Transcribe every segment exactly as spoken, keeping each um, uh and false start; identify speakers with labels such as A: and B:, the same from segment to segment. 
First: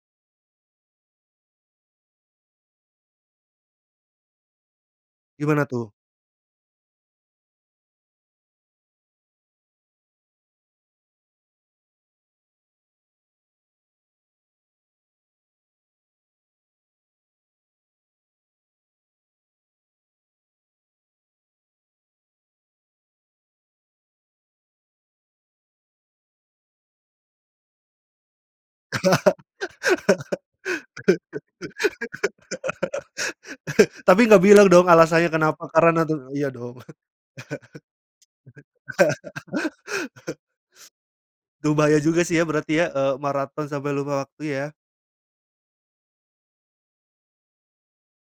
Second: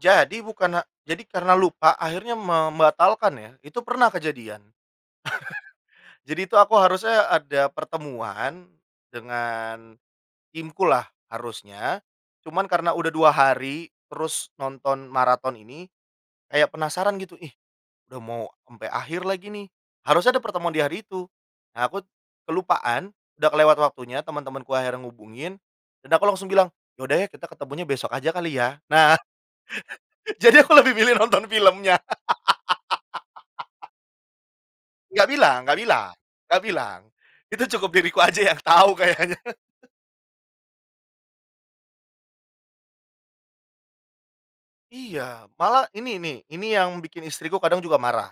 A: Jadi bukan a jadi karena lupa, akhirnya membatalkan ya. Itu pernah kejadian.
B: Gimana tuh?
A: Jadi itu aku harusnya ada pertemuan dengan timku lah harusnya. Cuman karena udah dua hari, terus nonton maraton ini kayak penasaran gitu, "Ih, udah mau sampai akhir lagi nih." Harusnya ada pertemuan di hari itu. Nah aku kelupaan, udah kelewat waktunya, teman-temanku akhirnya hubungin, dan aku langsung bilang, "Ya udah ya, kita ketemunya besok aja kali ya," nah. Jadi aku lebih milih nonton filmnya.
B: Tapi nggak bilang dong
A: Enggak
B: alasannya
A: bilang
B: kenapa,
A: enggak
B: karena
A: bilang
B: tu iya
A: enggak
B: dong?
A: bilang. Itu cukup diriku aja yang tahu kayaknya.
B: Duh bahaya juga sih ya berarti ya, eee, maraton sampai lupa waktu ya?
A: Iya, malah ini nih, ini yang bikin istriku kadang juga marah.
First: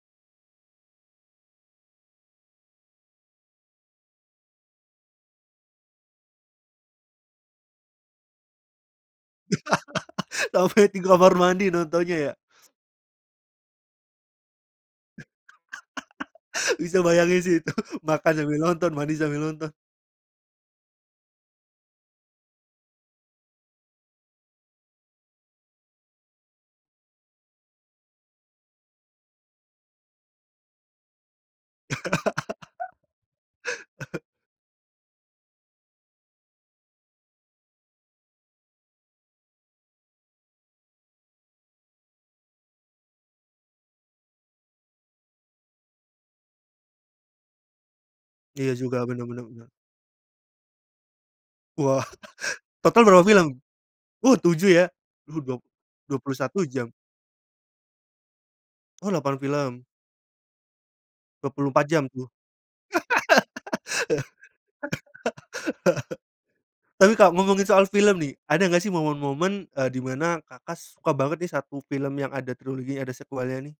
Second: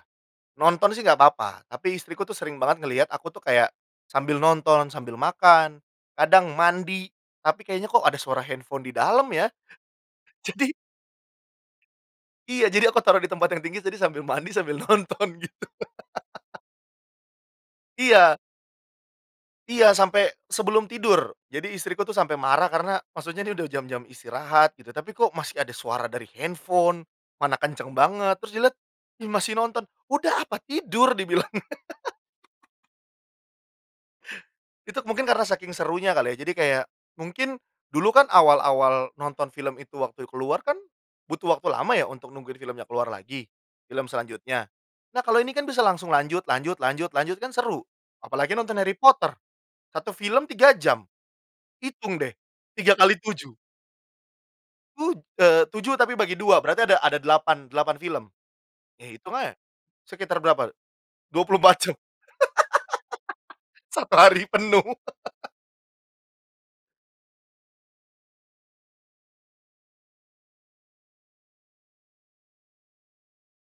A: Nonton sih enggak apa-apa, tapi istriku tuh sering banget ngelihat aku tuh kayak sambil nonton, sambil makan, kadang mandi, tapi kayaknya kok ada suara handphone di dalam ya, jadi
B: Sampai di kamar mandi nontonnya ya?
A: Iya, jadi aku taruh di tempat yang tinggi, jadi sambil mandi, sambil nonton gitu.
B: Bisa bayangin sih itu, makan
A: Iya.
B: sambil nonton, mandi sambil nonton.
A: Iya sampai sebelum tidur, jadi istriku tuh sampai marah karena maksudnya dia udah jam-jam istirahat gitu, tapi kok masih ada suara dari handphone, mana kenceng banget terus dia lihat, "Ih masih nonton, udah apa tidur!" dibilang. Itu mungkin karena saking serunya kali ya, jadi kayak mungkin dulu kan awal-awal nonton film itu waktu keluar kan butuh waktu lama ya untuk nungguin filmnya keluar lagi, film selanjutnya. Nah kalau ini kan bisa langsung lanjut lanjut lanjut lanjut kan seru. Apalagi
B: Iya,
A: nonton Harry
B: juga bener
A: Potter,
B: bener bener.
A: satu film tiga jam.
B: Wah,
A: Hitung deh, tiga
B: total
A: kali
B: berapa
A: tujuh.
B: film? Oh tujuh ya?
A: Tu
B: Rudong,
A: eee, tujuh tapi
B: dua puluh
A: bagi
B: satu
A: dua, berarti
B: jam.
A: ada ada delapan delapan film. Iya
B: Oh
A: hitung
B: lapan
A: aja,
B: film.
A: sekitar berapa, dua
B: dua
A: puluh
B: puluh empat
A: empat jam.
B: jam tuh.
A: Satu hari penuh.
B: Tapi Kak ngomongin soal film nih, ada enggak sih momen-momen, eee, di mana Kakak suka banget nih satu film yang ada triloginya, ada sekuelnya nih?